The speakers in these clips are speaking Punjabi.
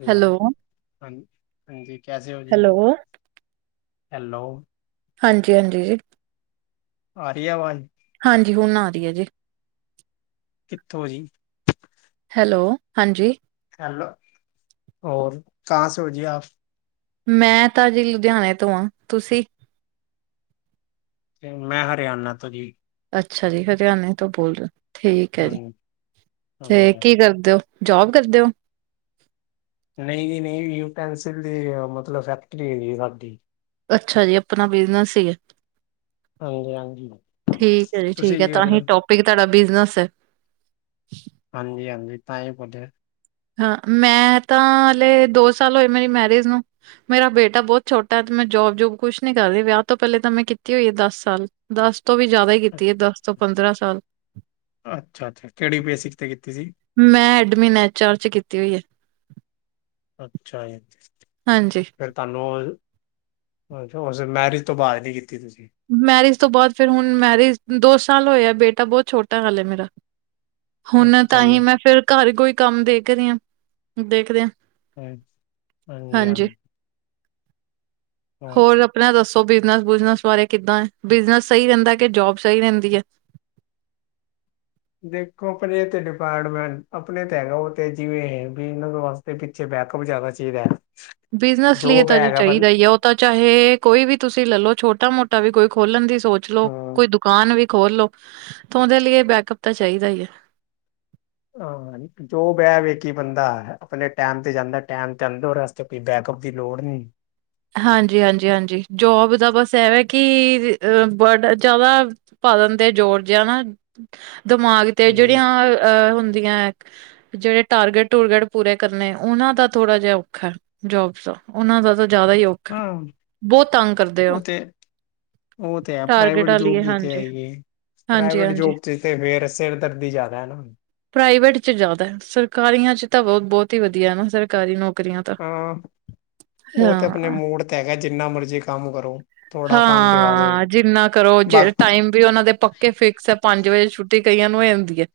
ਹੈਲੋ ਹਾਂ ਹਾਂਜੀ ਕੈਸੇ ਹੋ ਜੀ ਹੈਲੋ ਹੈਲੋ ਹਾਂਜੀ ਹਾਂਜੀ ਆ ਰਹੀ ਆ ਵਾਜ ਹਾਂਜੀ ਹੁਨ ਆ ਰਹੀ ਏ ਜੀ ਕਿੱਥੋਂ ਜੀ ਹੈਲੋ ਹਾਂਜੀ ਹੈਲੋ ਹੋਰ ਕਹਾ ਸੇ ਹੋ ਜੀ ਆਪ ਮੈਂ ਤਾਂ ਜੀ ਲੁਧਿਆਣੇ ਤੋਂ ਹਾਂ ਤੁਸੀਂ ਮੈਂ ਹਰਿਆਣਾ ਤੋਂ ਜੀ ਅੱਛਾ ਜੀ ਹਰਿਆਣੇ ਤੋਂ ਬੋਲ ਰ ਹੋ ਠੀਕ ਹੈ ਜੀ ਹਾਂਜੀ ਤੇ ਹਾਂਜੀ ਕੀ ਕਰਦੇ ਹੋ ਜੋਬ ਕਰਦੇ ਹੋ ਨਹੀਂ ਨਹੀਂ ਨਹੀਂ ਯੂਟੈਂਸਿਲ ਦੀ ਮਤਲਬ ਫੈਕਟਰੀ ਹੈਗੀ ਸਾਡੀ ਅੱਛਾ ਜੀ ਆਪਣਾ ਬਿਜਨਸ ਹੀ ਹੈ ਹਾਂਜੀ ਹਾਂਜੀ ਠੀਕ ਹੈ ਜੀ ਤੁਸੀਂ ਠੀਕ ਹੈ ਕੀ ਕਰ ਰਹੇ ਤਾਂਹੀ ਹੋ ਟੋਪਿਕ ਤੁਹਾਡਾ ਬਿਜਨਸ ਹੈ ਹਾਂਜੀ ਹਾਂਜੀ ਤਾਂ ਹੀ [unintelligible] ਹਾਂ ਮੈਂ ਤਾਂ ਹਲੇ ਦੋ ਸਾਲ ਹੋਏ ਮੇਰੀ ਮੈਰਿਜ ਨੂੰ ਮੇਰਾ ਬੇਟਾ ਬਹੁਤ ਛੋਟਾ ਤੇ ਮੈਂ ਜੋਬ ਜੋਬ ਕੁਛ ਨੀ ਕਰਦੀ ਵਿਆਹ ਤੋਂ ਪਹਿਲੇ ਤਾਂ ਮੈਂ ਕੀਤੀ ਹੋਈ ਹੈ ਦਸ ਸਾਲ ਦਸ ਤੋਂ ਵੀ ਜ਼ਿਆਦਾ ਹੀ ਕੀਤੀ ਹੈ ਦਸ ਤੋਂ ਪੰਦਰਾਂ ਸਾਲ ਅੱਛਾ ਅੱਛਾ ਕਿਹੜੀ ਬੇਸਿਕ ਤੇ ਕੀਤੀ ਸੀ ਮੈਂ ਐਡਮੀਨ ਐਚ ਚਾਰ ਚ ਕੀਤੀ ਹੋਈ ਹੈ ਅੱਛਾ ਹਾਂਜੀ ਫਿਰ ਤੁਹਾਨੂੰ ਉਹ ਅੱਛਾ ਉਸ ਮੈਰਿਜ ਤੋਂ ਬਾਅਦ ਨਹੀਂ ਕੀਤੀ ਤੁਸੀਂ ਮੈਰਿਜ ਤੋਂ ਬਾਅਦ ਫਿਰ ਹੁਣ ਮੈਰਿਜ ਦੋ ਸਾਲ ਹੋਇਆ ਬੇਟਾ ਬਹੁਤ ਛੋਟਾ ਹਲੇ ਮੇਰਾ ਹੁਣ ਤਾਂ ਅੱਛਾ ਜੀ ਹੀ ਮੈਂ ਅੱਛਾ ਫਿਰ ਘਰ ਕੋਈ ਕੰਮ ਦੇਖ ਰਹੀ ਹਾਂ। ਦੇਖਦੇ ਹਾ ਹ ਹਾਂਜੀ, ਹਾਂਜੀ ਹੋਰ ਆਪਣਾ ਦੱਸੋ ਬਿਜਨਸ ਬੁਜਨਸ ਬਾਰੇ ਕਿੱਦਾਂ ਹੈ ਬਿਜਨਸ ਸਹੀ ਰਹਿੰਦਾ ਕਿ ਜੋਬ ਸਹੀ ਰਹਿੰਦੀ ਹੈ। ਦੇਖੋ ਆਪਣੇ ਤੇ ਡਿਪਾਰਟਮੈਂਟ ਆਪਣੇ ਤੇ ਹੈਗਾ ਉਹ ਤੇ ਜਿਵੇਂ [unintelligible] ਤੇ ਪਿੱਛੇ ਬੈਕਅੱਪ ਜ਼ਿਆਦਾ ਚਾਹੀਦਾ ਹੈ। ਬਿਜਨਸ ਲਈ ਜੋਬ ਤਾਂ ਜੀ ਹੈਗਾ ਬੰ ਚਾਹੀਦਾ ਹੀ ਆ ਉਹ ਤਾਂ ਚਾਹੇ ਕੋਈ ਵੀ ਤੁਸੀਂ ਲੈਲੋ ਛੋਟਾ ਮੋਟਾ ਵੀ ਕੋਈ ਖੋਲਣ ਦੀ ਸੋਚ ਲੋ ਹਮ ਕੋਈੁ ਦੁ ਦੁਕਾਨ ਵੀ ਖੋਲਲੋ ਤਾਂ ਉਹਦੇ ਲਈ ਇਹ ਬੈਕਅੱਪ ਤਾਂ ਚਾਹੀਦਾ ਹੀ ਹੈ ਹਾਂ ਜੋ ਬਹਿ ਵਖ ਬੰਦਾ ਆਪਣੇ ਟੈਮ ਤੇ ਜਾਂਦਾ ਟੈਮ ਤੇ ਆਉਂ ਰਸ [unintelligible] ਬੈਕਅੱਪ ਦੀ ਲੋੜ ਨਹੀਂ ਹਾਂਜੀ, ਹਾਂਜੀ, ਹਾਂਜੀ ਜੋਬ ਦਾ ਬਸ ਇਹ ਹੈ ਕਿ [unintelligible] ਬੜਾ ਜ਼ਿਆਦਾ ਪਾਲਨ ਤੇ ਜੋੜ ਜਿਹਾ ਨਾ ਦਿਮਾਗ ਤੇ ਹਾਂਜੀ ਜਿਹੜੀਆਂ ਅਹ ਹੁੰਦੀਆਂ ਜਿਹੜੇ ਟਾਰਗੇਟ ਟੂਰਗੇਟ ਪੂਰੇ ਕਰਨੇ ਉਹਨਾਂ ਦਾ ਥੋੜ੍ਹਾ ਜਿਹਾ ਔਖਾ ਹੈ। ਜੋਬਸ ਦਾ, ਉਹਨਾ ਦਾ ਤਾਂ ਜ਼ਿਆਦਾ ਹੀ ਔ ਹਾਂ ਤੰਗ ਕਰਦੇ ਉਹ ਹੋ। ਤੇ ਉਹ ਤੇ ਹੈ ਪ੍ਰਾਈਵੇਟ ਵਾਲੀ ਜੋਬ ਏ ਜਿੱਥੇ ਹਾਂਜੀ, ਹੈਗੀ ਏ ਹਾਂਜੀ, ਪ੍ਰਾਈਵੇਟ ਹਾਂਜੀ ਜੋਬ ਚ ਤੇ ਫੇਰ ਸਿਰ ਦਰਦੀ ਜ਼ਿਆਦਾ ਹੈ ਨਾਅ ਪ੍ਰਾਈਵੇਟ ਚ ਜ਼ਿਆਦਾ ਸਰਕਾਰੀਆਂ ਚ ਤਾਂ ਬਹੁਤ ਬਹੁਤ ਹੀ ਵਧੀਆ ਨਾ ਸਰਕਾਰੀ ਨੌਕਰੀਆਂ ਹਾਂ ਉਹ ਤੇ ਆਪਣੇ ਹਾਂ, ਮੂਡ ਤੇ ਹੈਗਾ ਜਿੰਨਾ ਮਰਜ਼ੀ ਕੰਮ ਕਰੋ ਥੋੜ੍ਹਾ ਕੰਮ ਦਿਖਾ ਦੋ ਹਾਂ ਜਿੰਨਾ ਕਰੋ ਜੇ ਬਾਕੀ ਟਾਈਮ ਵੀ ਉਹਨਾ ਦੇ ਪੱਕੇ ਫਿਕਸ ਹੈ। ਪੰਜ ਵਜੇ ਛੁੱਟੀ ਕਈਆਂ ਨੂੰ ਹੋ ਜਾਂਦੀ ਹੈ।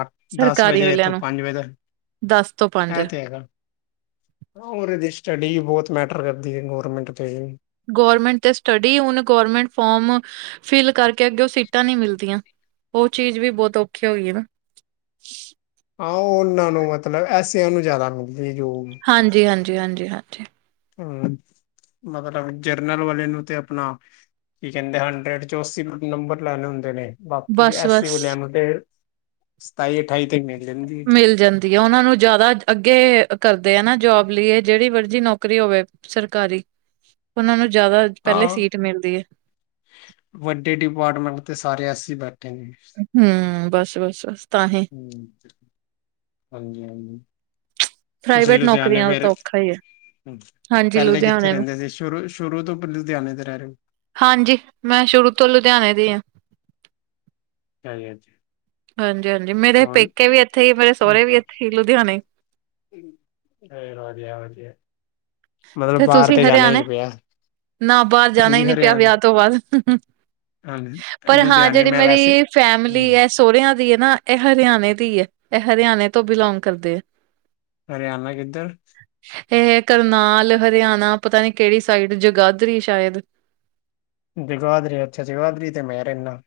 ਅ ਦਸ ਸਰਕਾਰੀ ਵਜੇ ਵਾਲਿਆਂ ਤੋਂ ਨੂੰ ਪੰਜ ਵਜੇ ਤੱਕ ਦਸ ਤੋਂ ਪੰਜ ਇਹ ਤੇ ਹੈਗਾ ਹੋਰ ਇਹਦੀ ਸਟੱਡੀ ਵੀ ਬਹੁਤ ਮੈਟਰ ਕਰਦੀ ਹੈ। ਗੌਰਮੈਂਟ ਤੇ ਗਵਰਮੈਂਟ ਤੇ ਸਟੱਡੀ ਹੁਣ ਗਮੈਂਟ ਫੋਮ ਫਿਲ ਕਰਕੇ ਅੱਗੇ ਉਹ ਸੀਟਾਂ ਨਹੀ ਮਿਲਦੀਆਂ ਉਹ ਚੀਜ਼ ਵੀ ਬਹੁਤ ਔਖੇ ਹੋ ਗਈ ਨਾ ਆਹ ਉਹਨਾਂ ਨੂੰ ਮਤਲਬ ਐਸਿਆਂ ਨੂੰ ਜ਼ਿਆਦਾ ਮਿਲਦੀ ਜੋ ਹਾਂਜੀ, ਹਾਂਜੀ, ਹਾਂਜੀ, ਹਾਂਜੀ ਹੁੰ, ਮਤਲਬ ਜਰਨਲ ਵਾਲੇ ਨੂੰ ਤੇ ਆਪਣਾ ਕੀ ਕਹਿੰਦੇ, ਹੰਡਰਡ ਚੋ ਅੱਸੀ ਨੰਬਰ ਲੈਣੇ ਹੁੰਦੇ ਨੇ ਬਾਕੀ ਬਸ ਐਸ ਸੀ ਬਸ ਵਾਲਿਆਂ ਨੂੰ ਤੇ ਸਤਾਈ ਅਠਾਈ ਤੇ ਮਿਲ ਜਾਂਦੀ ਹੈ। ਮਿਲ ਜਾਂਦੀ ਆ ਉਹਨਾਂ ਨੂੰ ਜ਼ਿਆਦਾ ਅੱਗੇ ਕਰਦੇ ਆ ਨਾ ਜੋਬ ਲਈ ਏ ਜਿਹੜੀ ਮਰਜ਼ੀ ਨੌਕਰੀ ਹੋਵੇ। ਸਰਕਾਰੀ, ਉਹਨਾਂ ਨੂੰ ਜ਼ਿਆਦਾ ਪਹਿਲੇ ਹਾਂ ਸੀਟ ਮਿਲਦੀ ਏ। ਵੱਡੇ ਡਿਪਾਰਟਮੈਂਟ ਤੇ ਸਾਰੇ ਐਸ ਸੀ ਬੈਠੇ ਨੇ। ਹਮ ਬਸ ਬਸ ਬਸ ਤਾਂ ਹੀ ਹੂੰ ਹਾਂਜੀ, ਹਾਂਜੀ ਤੁਸੀਂ ਪ੍ਰਾਈਵੇਟ ਲੁਧਿਆਣੇ ਨੌਕਰੀਆਂ ਦਾ ਫਿਰ? ਤਾਂ ਔਖਾ ਹੀ ਹੈ ਹਾਂਜੀ ਪਹਿਲੇ ਕਿੱਥੇ ਲੁਧਿਆਣੇ ਮੈਂ, ਰਹਿੰਦੇ ਸੀ? ਸ਼ੁਰੂ ਸ਼ੁਰੂ ਤੋਂ ਲੁਧਿਆਣੇ ਤੋਂ ਰਹਿ ਰਹੇ ਹੋ? ਹਾਂਜੀ, ਮੈਂ ਸ਼ੁਰੂ ਤੋਂ ਲੁਧਿਆਣੇ ਦੀ ਹਾਂ। ਚਾਹੇ ਅੱਜ। ਹਾਂਜੀ, ਹਾਂਜੀ ਮੇਰੇ ਪੇਕੇ ਵੀ ਇੱਥੇ ਹੀ ਮੇਰੇ ਸਹੁਰੇ ਵੀ, ਇੱਥੇ ਹੀ ਲੁਧਿਆਣੇ। ਹੂੰ ਹਨੇਰਾ ਜਿਹਾ ਆ ਗਿਆ। ਮਤਲਬ, ਬਾਹਰ ਤੁਸੀਂ ਤੇ ਜਾਣਾ ਹੀ ਹਰਿਆਣੇ ਨਹੀਂ ਪਿਆ। ਨਾ ਬਾਹਰ ਜਾਣਾ ਹੀ ਹਾਂਜੀ ਨੀ ਪਿਆ, ਵਿਆਹ ਹਰਿਆਣਾ ਤੋਂ ਬਾਅਦ ਹੂੰ ਹੂੰ। ਪਰ ਹਾਂ! ਲੁਧਿਆਣੇ ਜਿਹੜੀ ਮੈਂ ਵੈਸੇ ਮੇਰੀ ਫੈਮਿਲੀ ਹਮ ਏ। ਸੁਹਰਿਆਂ ਦੀ ਏ ਨਾ, ਇਹ ਹਰਿਆਣੇ ਦੀ ਹੈ। ਇਹ ਹਰਿਆਣੇ ਤੋਂ ਬਿਲੋਂਗ ਕਰਦੇ ਆ। ਹਰਿਆਣਾ ਕਿੱਧਰ? ਇਹ ਕਰਨਾਲ, ਹਰਿਆਣਾ ਪਤਾ ਨੀ ਕਿਹੜੀ ਸਾਈਡ ਜਗਾਦਰੀ ਸ਼ਾਇਦ। ਜਗਾਦਰੀ ਅੱਛਾ! ਜਗਾਦਰੀ ਤੇ ਮੈਂ ਰਹਿੰਨਾ।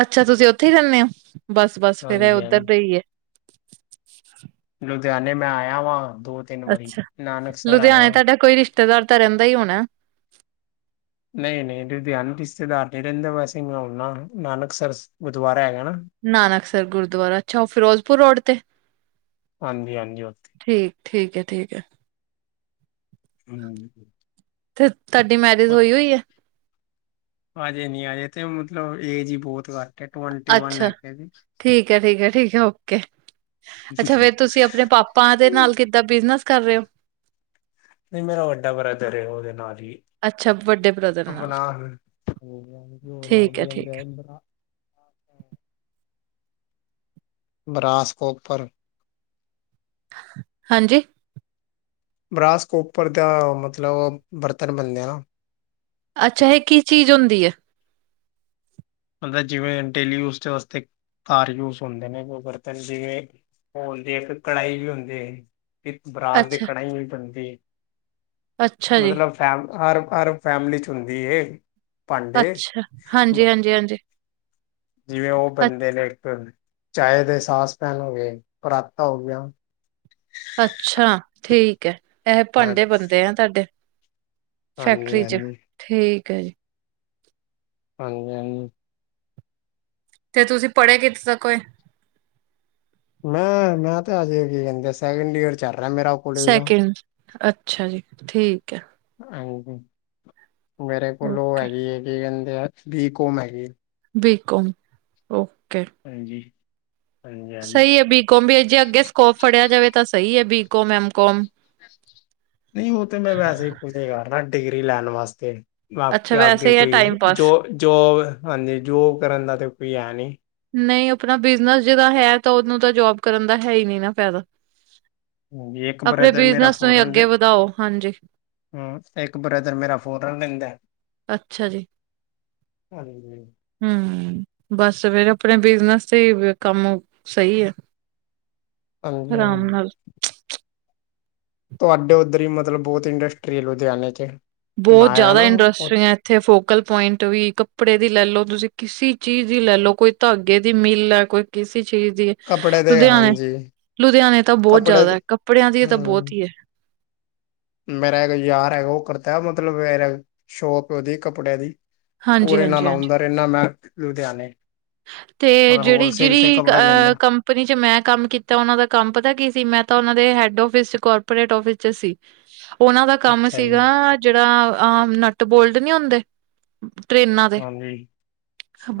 ਅੱਛਾ! ਤੁਸੀਂ ਉੱਥੇ ਹੀ ਰਹਨੇ ਹੋ, ਬਸ- ਬਸ ਫੇਰ ਐਹ ਹਾਂਜੀ ਉੱਧਰ ਹਾਂਜੀ ਦੇ ਹੀ ਐ। ਲੁਧਿਆਣੇ ਮੈਂ ਆਇਆ ਵਾ ਦੋ। ਤਿੰਨ ਵਾਰੀ ਅੱਛਾ! ਨਾਨਕਸਰ ਲੁਧਿਆਣੇ ਆਇਆ ਤੁਹਾਡਾ ਕੋਈ ਰਿਸ਼ਤੇਦਾਰ ਤਾਂ ਰਹਿੰਦਾ ਹੀ ਹੋਣਾ? ਨਹੀਂ, ਨਹੀ ਲੁਧਿਆਣਾ ਰਿਸ਼ਤੇਦਾਰ ਨੀ ਰਹਿੰਦੇ, ਵੈਸੇ ਮੈ ਆਉਨਾ ਨਾਨਕ ਸਰ ਗੁਰਦੁਆਰਾ ਹੈਗਾ ਨਾ। ਨਾਨਕਸਰ ਗੁਰਦੁਆਰਾ, ਅੱਛਾ! ਉਹ ਫਿਰੋਜ਼ਪੁਰ ਰੋਡ ਤੇ? ਹਾਂਜੀ! ਹਾਂਜੀ! ਉੱਥੇ। ਠੀਕ! ਠੀਕ ਏ। ਠੀਕ ਏ। ਹੂੰ! ਤੇ ਤੁਹਾਡੀ ਮੈਰਿਜ ਹੋਈ ਹੋਈ ਐ। ਹਜੇ ਨੀ ਆਜੇ ਤੇ ਮਤਲਬ ਏਜ ਹੀ ਬਹੁਤ ਘੱਟ। ਹੈ ਟਵੰਟੀ ਵਨ ਅੱਛਾ! ਹੈਗੇ ਜੀ ਠੀਕ ਹੈ, ਠੀਕ ਹੈ, ਠੀਕ ਹੈ ਓਕੇ। ਅੱਛਾ ਫਿਰ ਤੁਸੀਂ ਆਪਣੇ ਪਾਪਾ ਦੇ ਨਾਲ ਨਹੀਂ ਕਿੱਦਾਂ ਬਿਜਨਸ ਕਰ ਰਹੇ ਹੋ? ਨਹੀ ਮੇਰਾ ਵੱਡਾ ਬਰਦਰ ਏ ਉਹਦੇ ਨਾਲ ਈ। ਅੱਛਾ ਵੱਡੇ ਬ੍ਰਦਰ ਨਾਲ ਠੀਕ ਹੈ, ਠੀਕ ਹੈ, [unintelligible] ਬਰਾਸਕੋ ਉੱਪਰ। ਹ ਹਾਂਜੀ? ਬਰਾਸਕੋਪਰ ਦਾ ਅ ਮਤਲਬ ਓ ਬਰਤਨ ਬਣਦੇ ਆਨਾ। ਅੱਛਾ! ਇਹ ਕੀ ਚੀਜ਼ ਹੁੰਦੀ ਏ? ਮਤਲਬ, ਜਿਵੇਂ ਡੇਲੀ ਯੂਜਡ ਵਾਸਤੇ ਘਰ ਯੂਜ ਹੁੰਦੇ ਨੇ ਉਹ ਬਰਤਨ ਸਿਗੇ। ਉਹ ਹੁੰਦੀ ਹੈ। ਇੱਕ ਕੜਾਹੀ ਵੀ ਹੁੰਦੇ ਏ, ਤੇ ਇੱਕ ਪਰਾਤ ਅੱਛਾ, ਕੜਾਹੀਆ ਵੀ ਬਣਦੀ ਏ। ਅੱਛਾ ਜੀ, ਮਤਲਬ ਫੈਮ ਅਰਬ - ਅਰਬ ਫੈਮਲੀ ਚ ਹੁੰਦੀ ਏ। ਭਾਂਡੇ? ਜੀ ਹਾਂ ਜੀ। ਜਿਵੇਂ ਉਹ ਬਣਦੇ ਨੇ, ਇੱਕ ਚਾਹ ਦੇ ਸਾਸ ਪੈਨ ਹੋ ਗਏ ਪਰਾਤਾ ਹੋਗੀਆਂ। ਅੱਛਾ! ਠੀਕ ਏ। ਐਹੇ ਭਾਂਡੇ ਹਾਂਜੀ ਬਣਦੇ ਹੈ, ਤੁਹਾਡੇ। ਹਾਂਜੀ ਫੈਕਟਰੀ ਚ, ਹਾਂਜੀ ਠੀਕ ਹੈ ਜੀ। ਹਾਂਜੀ! ਹਾਂਜੀ! ਤੇ ਤੁਸੀਂ ਪੜ੍ਹੇ ਕਿੱਥੇੋ ਤੱਕ ਹੋਏ? ਮੈਂ! ਮੈਂ ਤੇ ਅਜੇ ਕੀ ਕਹਿੰਦੇ ਆ ਸੈਕਿੰਡ ਈਅਰ ਚੱਲ ਰਿਹਾ ਮੇਰਾ। ਕਾਲਜ ਦਾ ਸੈਕਿੰਡ, ਅੱਛਾ ਜੀ! ਠੀਕ ਏ। ਹਾਂਜੀ! ਮੇਰੇ ਕੋਲ ਉਹ ਓਕੇ ਹੈਗੀ ਏ ਗੀ ਕਹਿੰਦੇ ਆ ਬਿਕੋਮ ਹੈਗੀ। ਬਿਕਾਮ! ਔਹ ਹਾਂਜੀ! ਹਾਂਜੀ ਹਾਂਜੀ ਸਹੀ ਹੈ। ਬੀਕੌਮ ਵੀ ਜੇ ਅੱਗੇ ਸਕੋਪ ਫੜਿਆ ਜਾਵੇ ਤਾਂ, ਸਹੀ ਹੈ ਬੀਕੋਮ, ਐਮਕੌਮ ਹਾਂਜੀ! ਨਹੀਂ ਉਹ ਤੇ ਮੈਂ ਵੈਸੇ ਹੀ ਕੁਝ ਨੀ ਕਰਨਾ ਡਿਗਰੀ ਲੈਣ ਵਾਸਤੇ। ਆਪ ਅੱਛਾ ਕੇ ਵੈਸੇ ਆਗੇ ਹੀ ਹੈ ਕੋਈ ਟਾਈਮ ਜੋ ਪਾਸ ਜੋਂ ਜੋਬ ਹਾਂਜੀ! ਜੋਬ ਕਰਨ ਦਾ ਤਾਂ ਕੋਈ ਹੈ ਨੀ ਨਹੀਂ ਆਪਣਾ ਬਿਜਨਸ ਜੀਦਾ ਹੈ, ਤਾਂ ਉਹਨੂੰ ਤਾਂ ਜੋਬ ਕਰਨ ਦਾ ਹੈ ਹੀ ਨੀ ਨਾ ਫਾਇਦਾ। ਹਾਂਜੀ ਇੱਕ ਆਪਣੇ ਬ੍ਰਦਰ ਮੇਰਾ ਬਿਜਨਸ ਨੂੰ ਹੀ ਅੱਗੇ ਵਧਾਓ। ਹਾਂਜੀ! ਹੂੰ! ਇੱਕ ਬ੍ਰਦਰ ਮੇਰਾ ਫੋਧਰਨ ਰਹਿੰਦਾ ਹੈ। ਅੱਛਾ ਜੀ! ਹਾਂਜੀ ਹੂੰ! ਬਸ ਫਿਰ ਆਪਣੇ ਬਿਜਨਸ ਤੇ ਬ ਹ ਕੰਮ ਸਹੀ ਆ। ਹਾਂਜੀ! ਹਾਂਜੀ! ਤੁਹਾਡੇ ਉੱਧਰ ਹੀ ਮਤਲਬ ਬਹੁਤ ਇੰਡਸਟਰੀ ਹੈ। ਲੁਧਿਆਣੇ ਚ, ਮੈਂ ਬਹੁਤ ਆਇਆ ਜ਼ਿਆਦਾ ਨਾ ਉਹ ਇੰਡਸਟਰੀਆਂ ਏ। ਇੱਥੇ ਫੋਕਲ ਪੁਆਇੰਟ ਵੀ ਕੱਪੜੇ ਦੀ ਲੈ ਲੋ, ਤੁਸੀਂ ਕਿਸੇ ਚੀਜ਼ ਦੀ ਲੈ ਲੋ, ਕੋਈ ਧਾਗੇ ਦੀ ਮਿੱਲ ਆ ਕੋਈ, ਕਿਸੇ ਚੀਜ਼ ਦੀ ਏ। ਕੱਪੜੇ ਦੇ ਲੁਧਿਆਣੇ, ਹਾਂਜੀ ਲੁਧਿਆਣੇ ਤਾਂ ਬੋਤ ਜ਼ਆਦਾ ਹੈ ਕੱਪੜਿਆਂ ਦੀ ਤਾਂ ਬੌਤ ਈ ਐ। ਮੇਰਾ ਏਕ ਯਾਰ ਹੈਗਾ ਓਹ ਕਰਤਾ ਐ ਮਤਲਬ ਏਰ ਸ਼ੋਪ ਓਹਦੀ ਕੱਪੜੇ ਦੀ। ਹਾਂਜੀ ਓਰੇ ਹਾਂਜੀ ਨਾਲ ਹਾਂਜੀ ਅਉਂਦਾ ਰਹਿੰਨਾ ਮੈਂ ਲੁਧਿਆਣੇ। ਤੇ ਮਤਲਬ ਜੇਹੜੀ ਹੋਲਸੇਲ ਤੇ ਜਿਹੜੀ ਕੱਪੜਾ ਅ ਲੈਂਦਾ ਕੰਮ ਕੰਨੀ ਚ ਮੈਂ ਕੰਮ ਕੀਤਾ ਓਨਾਂ ਦਾ ਕੰਮ ਪਤਾ ਕੀ ਸੀ ਮੈਂ ਤਾਂ ਓਨਾਂ ਦੇ ਹੈਡ ਔਫਿਸ ਚ ਕਾਰਪੋਰੇਟ ਔਫਿਸ ਚ ਸੀ। ਓਨਾਂ ਦਾ ਕੰਮ ਅੱਛਾ ਜੀ ਸੀਗਾ ਜਿਹੜਾ ਆ ਨਟ ਬੋਲਡ ਨੀ ਹੁੰਦੇ। ਟਰੇਨਾਂ ਦੇ ਹਾਂਜੀ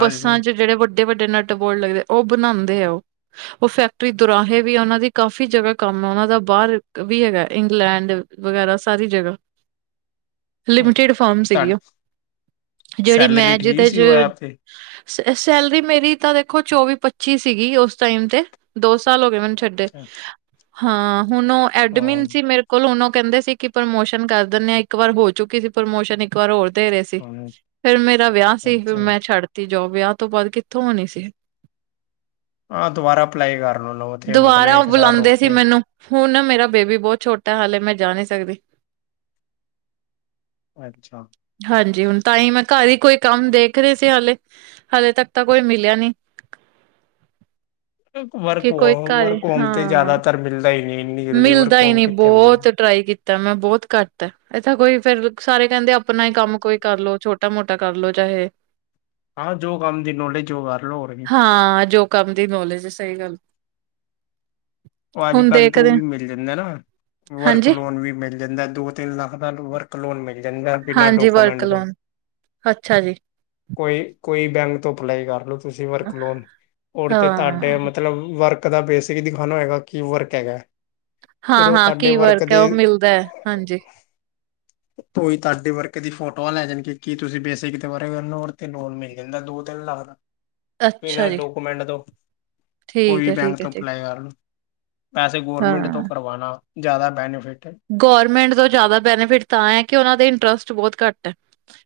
ਹਾਂਜੀ ਚ। ਜੇਹੜੇ ਵੱਡੇ ਵੱਡੇ ਨਟ ਬੋਲਡ ਲਗਦੇ ਔ ਬਣਾਉਂਦੇ ਆ ਓਹ। ਓ ਫੈਕਟਰੀ ਦੁਰਾਹੇ ਵੀ ਔਨਾਂ ਦੀ ਕਾਫੀ ਜਗ੍ਹਾ ਕੰਮ ਓਹਨਾਂ ਦਾ ਬਾਹਰ ਵੀ ਹੈਗਾ ਇੰਗਲੈਂਡ। ਵਗੈਰਾ ਸਾਰੀ ਜਗ੍ਹਾ। ਅੱਛਾ ਲਿਮਟਿਡ ਫਰਮ ਸੀਗੀ ਤੁਹਾਡੀ ਓ। ਜਿਹੜੀ ਸੈਲਰੀ ਮੈਂ ਠੀਕ ਜਿਹਦੇ ਚ ਸੀ ਉਹ ਐਪ ਤੇ ਸੈ ਸੈਲਰੀ ਮੇਰੀ ਤਾਂ ਦੇਖੋ ਚੌਵੀ ਪੱਚੀ ਸੀਗੀ ਓਸ ਟਾਈਮ ਤੇ। ਦੋ ਸਾਲ ਹੋ ਗਏ ਮੈਨੂੰ ਛੱਡੇ, ਅੱਛਾ ਹਾਂ! ਹੁਣ ਉਹ ਐਡਮਿਨ ਹਾਂ ਸੀ ਮੇਰੇ, ਕੁਲ ਉਹਨੂੰ ਕਹਿੰਦੇ ਸੀ ਕਿ ਪ੍ਰਮੋਸ਼ਨ ਕਰ ਦਿੰਨੇ ਆ ਇੱਕ ਵਾਰ ਹੋ ਚੁੱਕੀ ਸੀ ਪ੍ਰਮੋਸ਼ਨ ਇ ਕ ਵਾਰ ਹੋਰ ਦੇ ਰਹੇ ਸੀ। ਹਾਂ ਫਿਰ ਮੇਰਾ ਵਿਆਹ ਸੀ ਫਿਰ ਅੱਛਾ ਜੀ। ਮੈਂ ਛੱਡ ਤ ਜੋਬ ਵਿਆਹ ਤੋਂ ਬਾਅਦ ਕਿੱਥੋਂ ਹੋਣੀ ਸੀ। ਆਂ ਦੁਬਾਰਾ ਅਪਲਾਈ ਕਰਲ ਲਓ ਤੇ ਮਤਲਬ ਦੁਬਾਰਾ ਉਹ ਇੱਕ ਸਾਲ ਬੁਲਾਉਂਦੇ ਰੋਕ ਸੀ ਕੇ, ਮੈਨੂੰ ਹੁਣ ਮੇਰਾ ਬੇਬੀ ਬਹੁਤ ਛੋਟਾ ਐ ਹਾਲੇ ਮੈਂ ਜਾ ਨੀ ਸਕਦੀ। ਅੱਛਾ ਹਾਂਜੀ ਹੁਣ ਤਾਂਹੀ ਮੈਂ ਘਰ ਹੀ ਕੋਈ ਕੰਮ ਦੇਖ ਰਹੇ ਸੀ ਹਾਲੇ। ਹਾਲੇ ਤੱਕ ਤਾਂ ਕੋਈ ਮਿਲਿਆ ਨਈ। ਵਰਕ ਕਿ ਕੋਈ ਵੋਮ ਘਰ ਏ। ਵਰਕ ਹੌਮ ਤੇ ਹਾਂ ਜਿਆਦਾਤਰ ਮਿਲਦਾ ਈ ਮਿਲਦਾ ਹੀ ਨਈ ਬੌਤ ਟਰਾਈ ਕੀਤ ਤਾਂ ਮੈਂ ਬੋਤ ਘੱਟ ਹੈ ਇੱਥੇ ਕੋਈ ਫੇਰ ਸਾਰੇ ਕਹਿੰਦੇ ਆਪਣਾ ਹੀ ਕੰਮ ਕੋਈ ਕਰਲੋ ਛੋਟਾ ਮੋਟਾ ਕਰਲੋ ਚਾਹੇ। ਹਾਂ ਜੋ ਕੰਮ ਦੀ ਨੋਲੇਜ ਔ ਕਰ ਲੋ ਹੋਰ ਕੀ। ਹਾਂ ਜੋ। ਕੰਮ ਦੀ ਨੌਲੇਜ ਸਹੀ ਗੱਲ। ਔ ਅੱਜ ਹੁਣ ਕੱਲ੍ਹ ਤੋਂ ਔ ਦੇਖਦੇ ਹਾਂ। ਮਿਲ ਜਾਂਦੈ ਨਾ, ਵਰਕ ਹਾਂਜੀ ਲੋਨ ਵੀ ਮਿਲ ਜਾਂਦਾ ਐ। ਦੋ ਤਿੰਨ ਲੱਖ ਦਾ ਵਰਕ ਲੋਨ ਮਿਲ ਜਾਂਦਾ ਐ। ਹਾਂਜੀ ਵਰਕ ਲੋਨ ਅੱਛਾ ਜੀ। ਕੋਈ ਕੋਈ ਬੈਂਕ ਤੋਂ ਅਪਲਾਈ ਕਰ ਲਓ ਤੁਸੀ ਵਰਕ ਲੋਨ ਔਰ ਤੇ ਤੁਹਾਡੇ ਹਾਂ ਮਤਲਬ ਵਰਕ ਦਾ ਬੇਸਿਕ ਦਿਖਾਉਣਾ ਹੈਗਾ ਕੀ ਵਰਕ ਹੈਗਾ ਐ। ਹਾਂ ਹਾਂ ਕੀ ਵਰਕ ਹੈ ਓਹ ਮਿਲਦਾ ਹੈ ਹਾਂਜੀ। ਕੋਈ ਤੁਹਾਡੇ ਵਰਕ ਦੀ ਫੋਟੋਆਂ ਲੈ ਜਾਣਗੇ ਕੀ ਤੁਸੀ ਬੇਸਿਕ ਦੋਬਾਰਾ ਕਰ ਲਓ ਤੇ ਲੋਨ ਮਿਲ ਜਾਂਦਾ ਦੋ ਤਿਨ ਲੱਖ ਦਾ। ਅੱਛਾ ਬਿਨਾਂ ਜੀ ਡੋਕੂਮੈਂਟ ਤੋਂ ਕੋਈ ਠੀਕ ਵੀ ਹੈ ਬੈਂਕ ਠੀਕ ਹੈ ਤੋਂ ਠੀਕ ਅਪਲਾਈ ਅਰਨ ਪੈਸੇ ਹੈ। ਗੌਰਮੈਂਟ ਤੋਂ ਕਰਵਾਣਾ ਜ਼ਆਦਾ ਬੈਨੀਫਿਟ ਏ। ਗੋਰਮੈਂਟ ਤੋਂ ਜ਼ਆਦਾ ਬੈਨੀਫਿਟ ਤਾਂ ਐ ਕਿ ਔਨਾ ਦੇ ਇੰਟਰਸਟ ਬੋਤ ਘੱਟ ਐ।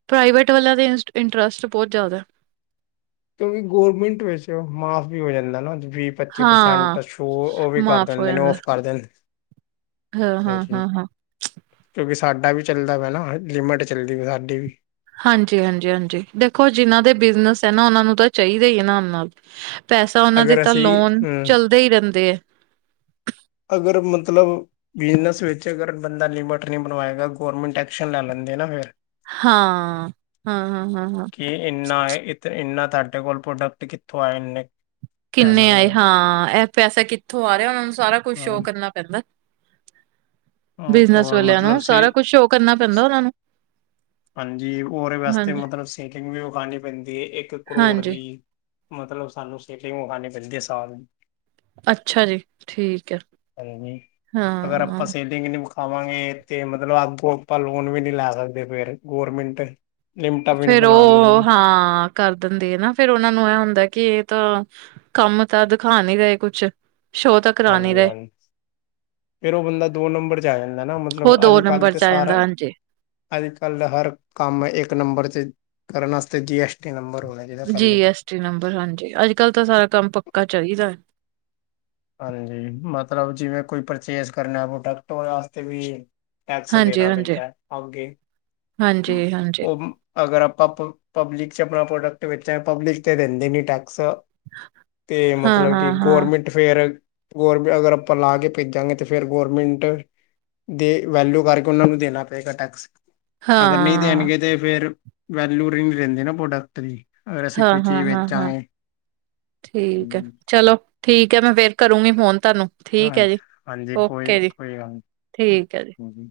ਪ੍ਰਾਈਵੇਟ ਵਾਲਿਆਂ ਦੇ ਇੰਸ ਇੰਟਰਸਟ ਬੋਤ ਜਿਆਦਾ ਐ। ਕਿਉਂਕਿ ਗੌਰਮਿੰਟ ਵਿੱਚ ਮਾਫ ਵੀ ਹੋ ਜਾਂਦੈ ਨਾ ਵੀ ਪੱਚੀ ਪਰਸੈਂਟ ਹਾਂ ਤਾਂ ਸ਼ੋ ਔ ਵੀ ਕਰ ਮਾਫ਼ ਹੋ ਦਿੰਦੇ ਨੇ ਜਾਂਦਾ ਔਫ ਕਰ ਦੇਂਦ ਹਾਂ, ਹਾਂ, ਹਾਂ, ਹਾਂ। ਕਿਉਂਕਿ ਸਾਡਾ ਵੀ ਚੱਲਦਾ ਪਿਐ ਨਾ ਹੁਨ ਲਿਮਿਟ ਚੱਲਦੀ ਪੀ ਐ ਸਾਡੀ ਵੀ। ਹਾਂਜੀ, ਹਾਂਜੀ, ਹਾਂਜੀ ਦੇਖੋ ਜਿਨਾਂ ਦੇ ਬਿਜਨਸ ਐ ਨਾ ਔਨਾਂ ਨੂੰ ਤਾਂ ਚਾਹੀਦਾ ਈ ਏ ਨਾਲ-ਨਾਲ। ਪੈਸਾ ਔਨਾ ਦੇ ਅਗਰ ਤਾਂ ਅਸੀਂ ਲੋਨ ਹਮ ਚੱਲਦੇ ਈ ਰੈਂਦੇ ਐ। ਅਗਰ ਮਤਲਬ ਬਿਜਨਸ ਵਿੱਚ ਅਗਰ ਬੰਦਾ ਲਿਮਿਟ ਨਈ ਬਣਵਾਏਗਾ ਗੋਰਮੈਂਟ ਐਕਸ਼ਨ ਲੈ ਲੈਂਦੇ ਨਾ ਫੇਰ। ਹਾਂ, ਹਾਂ-ਹਾਂ-ਹਾਂ-ਹਾਂ। ਕਿ ਇੰਨਾ ਏ ਇੱਥੇ ਇੰਨਾ ਤਾਡੇ ਕੋਲ ਪ੍ਰੋਡਕਟ ਕਿੱਥੋਂ ਆਏ ਏਨੇ। ਕਿੰਨੇ ਆਏ ਹਾਂ ਐ ਪੈਸੇ ਕਿੱਥੋਂ ਆ ਰੇ ਆ ਔਨਾਂ ਨੂੰ ਸਾਰਾ ਕੁੱਛ ਸ਼ੋ ਹਾਂ ਕਰਨਾ ਪੈਂਦੈ। ਬਿਜਨਸ ਔਰ ਵਾਲਿਆਂ ਮਤਲਬ ਨੂੰ ਸ ਸਾਰਾ ਕੁਛ ਸ਼ੋ ਕਰਨਾ ਪੈਂਦੈ ਔਨਾ ਨੂੰ। ਹਾਂਜੀ ਔਰੇ ਵਾਸਤੇ ਹਾਂਜੀ, ਮਤਲਬ ਸੇਕਿੰਗ ਵੀ ਵਖਾਣੀ ਪੈਂਦੀ ਏ, ਇੱਕ ਕਰੋੜ ਹਾਂਜੀ ਦੀ ਮਤਲਬ ਸਾਨੂੰ ਸੇਕਿੰਗ ਵਖਾਣੀ ਪੈਂਦੀ ਏ ਸਾਲ ਦੀ। ਅੱਛਾ ਜੀ, ਠੀਕ ਐ। ਹਾਂ। ਲੇਕਿਨ ਏ ਵਿਖਾਵਾਂਗੇ ਤੇ ਮਤਲਬ ਅਗੂ ਆਪਾਂ ਲੋਨ ਵੀ ਨੀ ਲੈ ਸਕਦੇ ਫਿਰ ਗੌਰਮਿੰਟ ਫੇਰ ਔ, ਹਾਂ ਕਰ ਦਿੰਦੇ ਏ ਨਾ ਫੇਰ ਔਨਾਂ ਨੂੰ ਏ ਹੁੰਦੈ ਕਿ ਏ ਤਾਂ ਕੰਮ ਤਾਂ ਦਖਾ ਨੀ ਰਏ ਕੁਛ ਸ਼ੋਅ ਤਾਂ ਕਰਾ ਨੀ ਰਹੇ ਹਾਂਜੀ-ਹਾਂਜ ਫਿਰ ਉਹ ਬੰਦਾ ਦੋ ਨੰਬਰ 'ਚ ਆ ਜਾਂਦੈ ਨਾ ਮਤਲਬ ਉਹ ਅੱਜ ਦੋ ਕੱਲ ਨੰਬਰ ਤੇ ਚ ਆ ਜਾਂਦਾ ਸਾਰਾ ਹਾਂਜੀ। ਅੱਜ ਕੱਲ੍ਹ ਦਾ ਹਰ ਕੰਮ ਇੱਕ ਨੰਬਰ 'ਚ ਕਰਨ ਆਸਤੇ ਜੀ ਐਸ ਟੀ ਨੰਬਰ ਹੋਣਾ ਚਾਈਦੈ ਪੈਲੇ ਐਸ ਜੀ ਨੰਬਰ ਹਾਂਜੀ, ਅੱਜ ਕਲ ਤਾਂ ਸਾਰਾ ਕੰਮ ਪੱਕਾ ਚਾਹੀਦੈ। ਹਾਂਜੀ ਮਤਲਬ ਜਿਵੇਂ ਕੋਈ ਪਰਚੇਸ ਕਰਨੈ ਪ੍ਰੋਡਕਟ ਔਰੇ ਆਸਤੇ ਵੀ ਟੈਕਸ ਹਾਂਜੀ, ਦੇਣਾ ਹਾਂਜੀ, ਪੈਂਦੈ ਅਗੇ ਹਾਂਜੀ, ਹਾਂਜੀ ਔ ਅਗਰ ਆਪਾਂ ਪ ਪਬਲਿਕ 'ਚ ਆਪਣਾ ਪ੍ਰੋਡਕਟ ਵੇਚਾਂ, ਪਬਲਿਕ ਤੇ ਦੇਂਦੀ ਨੀ ਟੈਕਸ। ਤੇ ਹਾਂ, ਮਤਲਬ ਕਿ ਹਾਂ, ਹਾਂ। ਗੌਰਮਿੰਟ ਤੇ ਫੇਰ ਗੌਰਮ ਅਗਰ ਆਪਾਂ ਲਾ ਕੇ ਭੇਜਾਂਗੇ ਤੇ ਫੇਰ ਗੌਰਮੇਂਟ ਦੇ ਵੈਲਯੁ ਕਰਕੇ ਔਨਾਂ ਨੂੰ ਦੇਣਾ ਪਏਗਾ ਟੈਕਸ। ਅਗਰ ਨਈ ਹਾਂ, ਦੇਣਗੇ ਤੇ ਫੇਰ ਵੈਲਯੁ ਰਿੰਗ ਰਹਿੰਦੇ ਨਾ ਪ੍ਰੋਡਕਟ ਦੀ। ਅਗਰ ਅਸੀ ਹਾਂ, ਕੋਈ ਚੀਜ਼ ਹਾਂ, ਹਾਂ, ਹਾਂ ਵੇਚਾਂਗੇ, ਠੀਕ ਹੈ ਹੂੰ ਚਲੋ, ਠੀਕ ਐ ਮੈਂ ਫੇਰ ਕਰੂੰਗੀ ਫੋਨ ਤਾਨੂੰ। ਠੀਕ ਐ ਹਾਂਜੀ ਜੀ। ਹਾਂਜੀ ਔਕੇ ਕੋਈ ਜੀ। ਕੋਈ ਗੱਲ ਨੀ ਠੀਕ ਐ ਜੀ। ਹਾਂਜੀ